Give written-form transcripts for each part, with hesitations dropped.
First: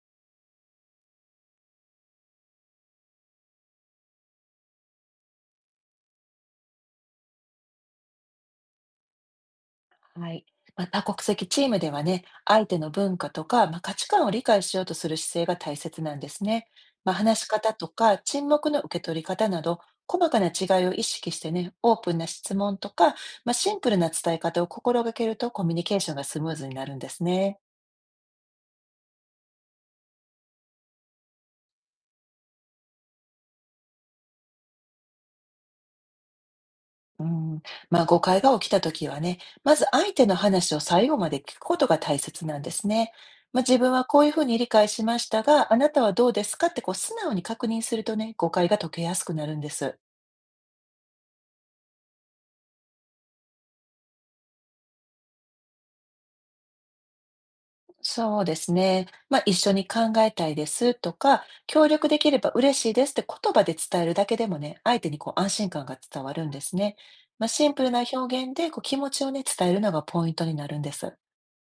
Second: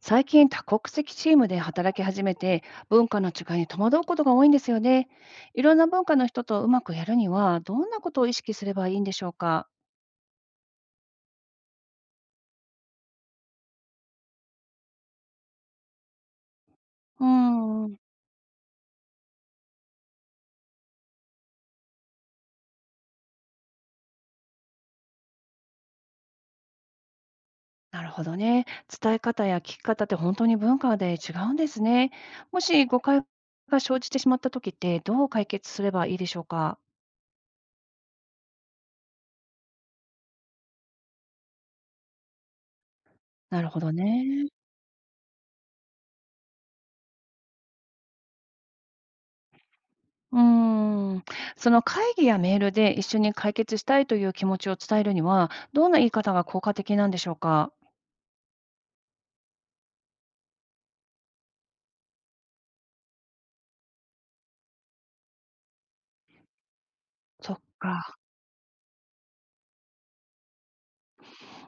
最近多国籍チームで働き始めて文化の違いに戸惑うことが多いんですよね。いろんな文化の人とうまくやるにはどんなことを意識すればいいんでしょうか？はい。多国籍チームではね、相手の文化とか、価値観を理解しようとする姿勢が大切なんですね。うー話し方とん、か沈黙の受け取り方など、細かな違いを意識してね、オープンな質問とか、シンプルな伝え方を心がけるとコミュニケーションがスムーズになるんですね。なるほどね。伝え方や聞き方って本当に文化で違うんですね。もし誤解が生じてしまった時ってどう解決すればいいでしょうか？うん、誤解が起きたときはね、まず相手の話を最後まで聞くことが大切なんですね。なる自ほ分どはこういうふうね。に理解しましたが、あなたはどうですかってこう素直に確認するとね、誤解が解けやすくなるんです。うーん、その会議やメールで一緒に解決したいという気持ちを伝えるにはどんな言い方が効果的なんでしょうか？そうですね。一緒に考えたいですとか、協力できれば嬉しいですって言葉で伝えるだけでもね、相手にこう安心感が伝わるんですね。そっシンプルなか。表現でこう気持ちをね、伝えるのがポイントになるんです。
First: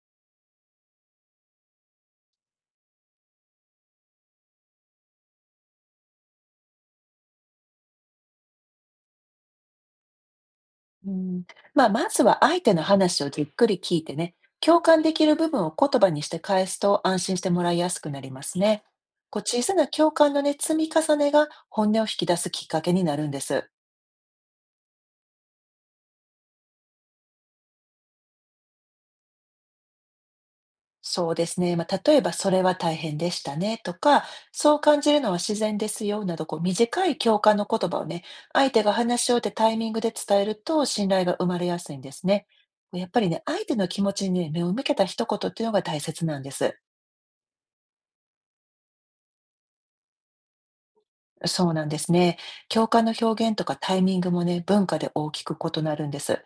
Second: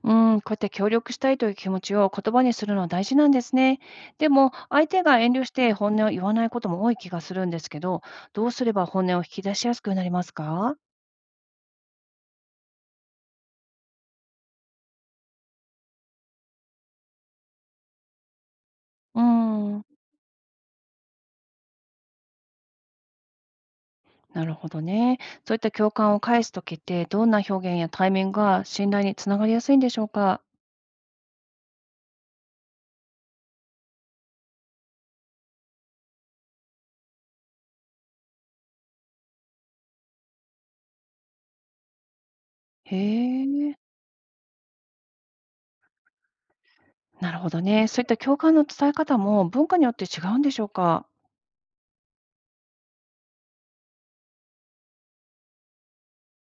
うん、こうやって協力したいという気持ちを言葉にするのは大事なんですね。でも、相手が遠慮して本音を言わないことも多い気がするんですけど、どうすれば本音を引き出しやすくなりますか？うん、まずは相手の話をじっくり聞いてね、共感できる部分を言葉にして返すと安心してもらいやすくなりますね。うこう小さん、な共感のね、積み重ねが本音を引き出すきっかけになるんです。なるほどね。そういった共感を返すときって、どんな表現やタイミングが信頼につながりやすいんでしょうか？そうですね。例えば、それは大変でしたねとか、そう感じるのは自然ですよなど、こう短い共感の言葉をね、相手が話し終えてタイミングで伝えると信頼が生まれやすいんですね。へやっぱりね、相え、手の気持ちにね目を向けた一言っていうのが大切なんです。なるほどね。そういった共感の伝え方も文化によって違うんでしょうか？そうなんですね。共感の表現とかタイミングもね、文化で大きく異なるんです。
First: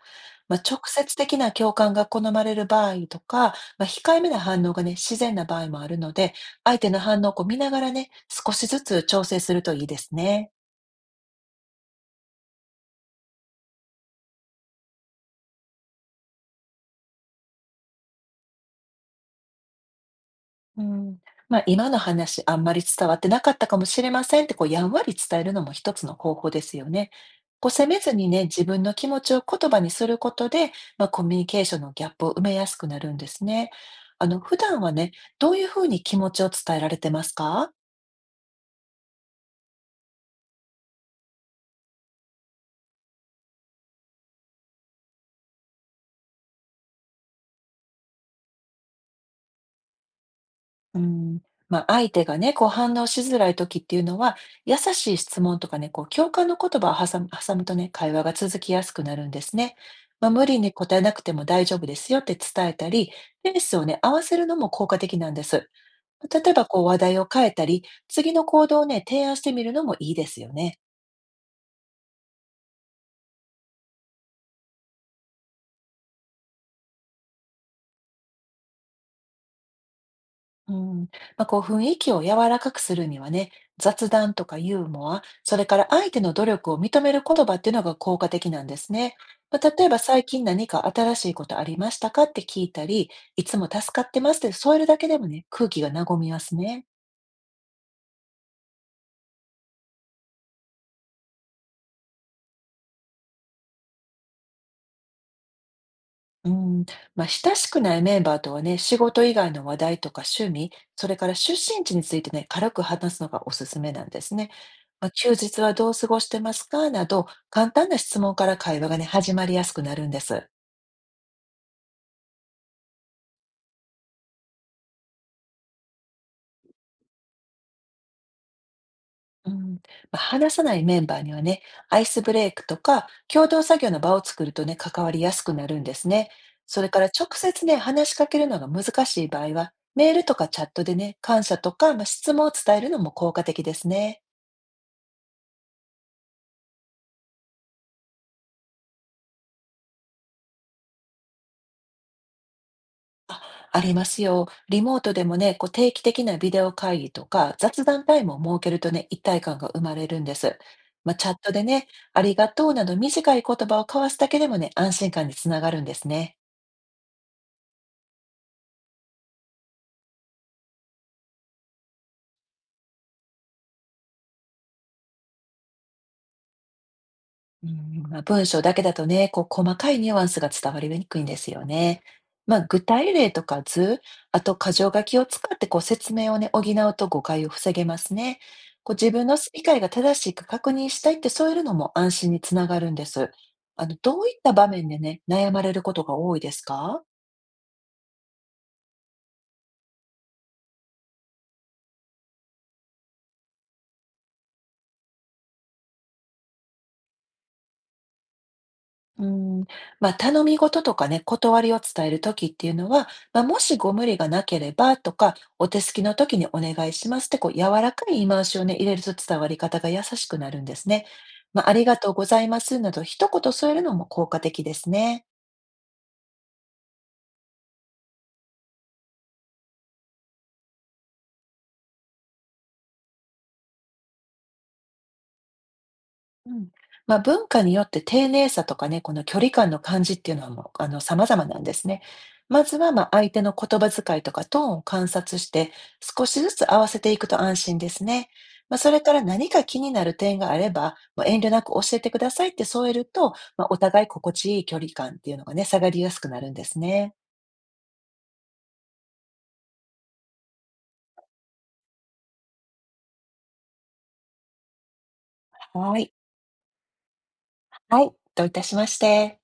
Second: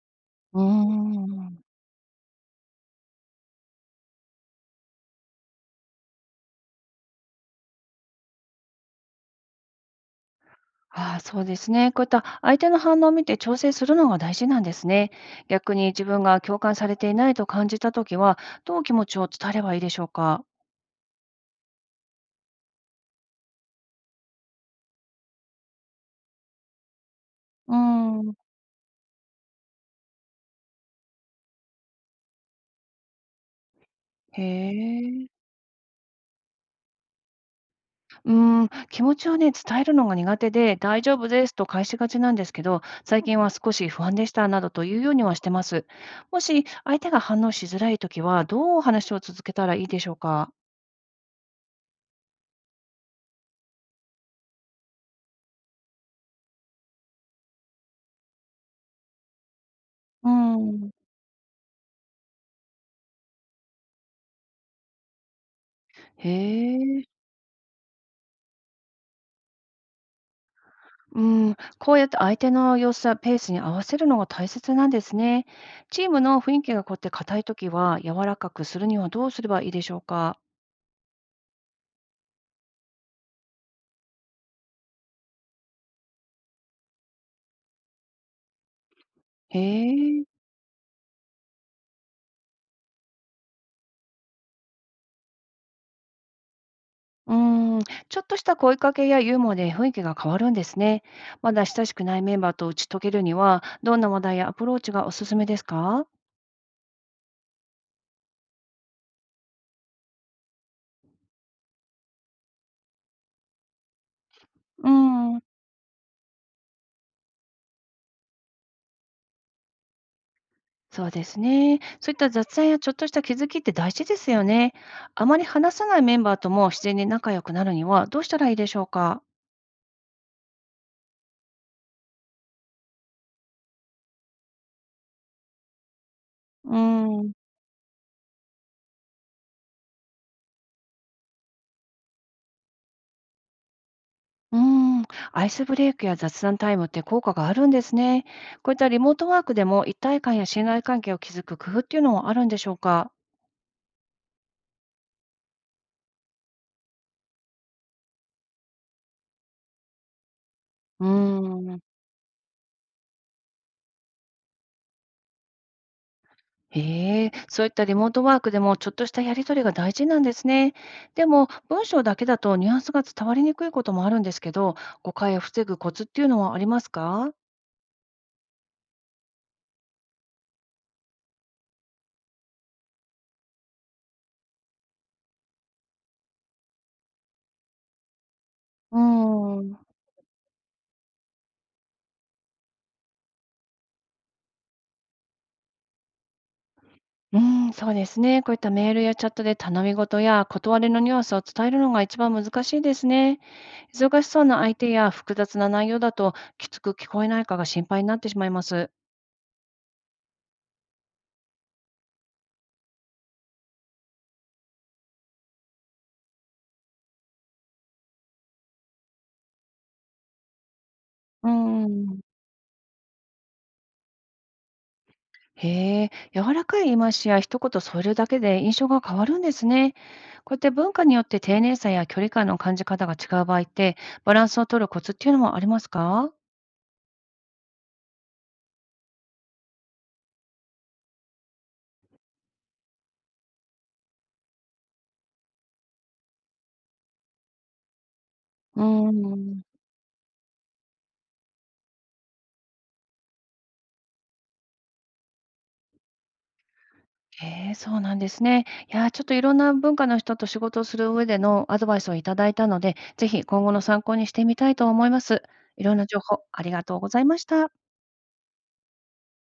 うー直接的なん。共感が好まれる場合とか、控えめな反応がね、自然な場合もあるので、相手の反応をこう見ながらね、少しずつ調整するといいですね。ああ、そうですね。こういった相手の反応を見て調整するのが大事なんですね。逆に自分が共感されていないと感じたときは、どう気持ちを伝えればいいでしょうか。うん。今の話、あんまり伝わってなかったかもしれませんって、こう、やんわり伝えるのも一つの方法ですよね。こう、うー責めずにん。ね、自分の気持ちを言葉にすることで、コミュニケーションのギャップを埋めやすくなるんですね。あの、へ普段はね、え。どういうふうに気持ちを伝えられてますか？うーん。気持ちをね、伝えるのが苦手で、大丈夫ですと返しがちなんですけど、最近は少し不安でしたなどというようにはしてます。もし相手が反応しづらいときは、どうお話を続けたらいいでしょうか。うん、相手がね、こう反応しづらい時っていうのは、優しい質問とかね、こう共感の言葉を挟むとね、会話が続きやすくなるんですね。うー無理にん。答えなくても大丈夫ですよって伝えたり、ペースをね、合わせるのも効果的なんです。へ例えばこう話え。題を変えたり、次の行動をね、提案してみるのもいいですよね。うん、こうやって相手の様子やペースに合わせるのが大切なんですね。チームの雰囲気がこうやって硬いときは、柔らかくするにはどうすればいいでしょうか。うん、こう雰囲気を柔らかくするにはね、雑談とかユーモア、それから相手の努力を認める言葉っていうのが効果的なんですね。へ例えばえ。最近何か新しいことありましたかって聞いたり、いつも助かってますって添えるだけでもね、空気が和みますね。うん、ちょっとした声かけやユーモアで雰囲気が変わるんですね。まだ親しくないメンバーと打ち解けるには、どんな話題やアプローチがおすすめですか？うん、親しくないメンバーとはね、仕事以外の話題とか趣味、それから出身地についてね、軽く話すのがおすすめなんですね。う休ん、日はどう過ごしてますか？など、簡単な質問から会話がね、始まりやすくなるんです。そうですね。そういった雑談やちょっとした気づきって大事ですよね。あまり話さないメンバーとも自然に仲良くなるにはどうしたらいいでしょうか？うん、話さないメンバーにはね、アイスブレイクとか、共同作業の場を作るとね、関わりやすくなるんですね。うそれから直ん。接ね、話しかけるのが難しい場合は、メールとかチャットでね、感謝とか、質問を伝えるのも効果的ですね。うーん、アイスブレイクや雑談タイムって効果があるんですね。こういったリモートワークでも一体感や信頼関係を築く工夫っていうのもあるんでしょうか？ありますよ。リモートでもね、こう定期的なビデオ会議とか雑談タイムを設けるとね、一体感が生まれるんです。うーチャットでん。ね、ありがとうなど短い言葉を交わすだけでもね、安心感につながるんですね。へえ、そういったリモートワークでもちょっとしたやりとりが大事なんですね。でも文章だけだとニュアンスが伝わりにくいこともあるんですけど、誤解を防ぐコツっていうのはありますか？うん、文章だけだとね、こう細かいニュアンスが伝わりにくいんですよね。具体例とか図、あと箇条書きを使ってこう説明をね、補うと誤解を防げますね。こうう自分のー理解ん。が正しいか確認したいってそういうのも安心につながるんです。あの、どういった場面でね、悩まれることが多いですか？うーん、そうですね。こういったメールやチャットで頼み事や断りのニュアンスを伝えるのが一番難しいですね。忙しそうな相手や複雑な内容だと、きつく聞こえないかが心配になってしまいます。うん、頼み事とかね、断りを伝える時っていうのは、もしご無理がなければとか、お手すきの時にお願いしますって、こう柔らかい言い回しをね、入れると伝わり方が優しくなるんですね。うーありがとうん。ございますなど一言添えるのも効果的ですね。へえ、柔らかい言い回しや一言添えるだけで印象が変わるんですね。こうやって文化によって丁寧さや距離感の感じ方が違う場合って、バランスを取るコツっていうのもありますか？うん。文化によって丁寧さとかね、この距離感の感じっていうのはもう、あの、様々なんですね。まずは、相手の言葉遣いとかトーンを観察して、少しずつ合わせていくと安心ですね。うそれーから何かん。気になる点があれば、もう遠慮なく教えてくださいって添えると、お互い心地いい距離感っていうのがね、下がりやすくなるんですね。へえ、そうなんですね。いやー、ちょっといろんな文化の人と仕事をする上でのアドバイスをいただいたので、ぜひ今後の参考にしてみたいと思います。いろんはない。情報ありがとうございました。はい、どういたしまして。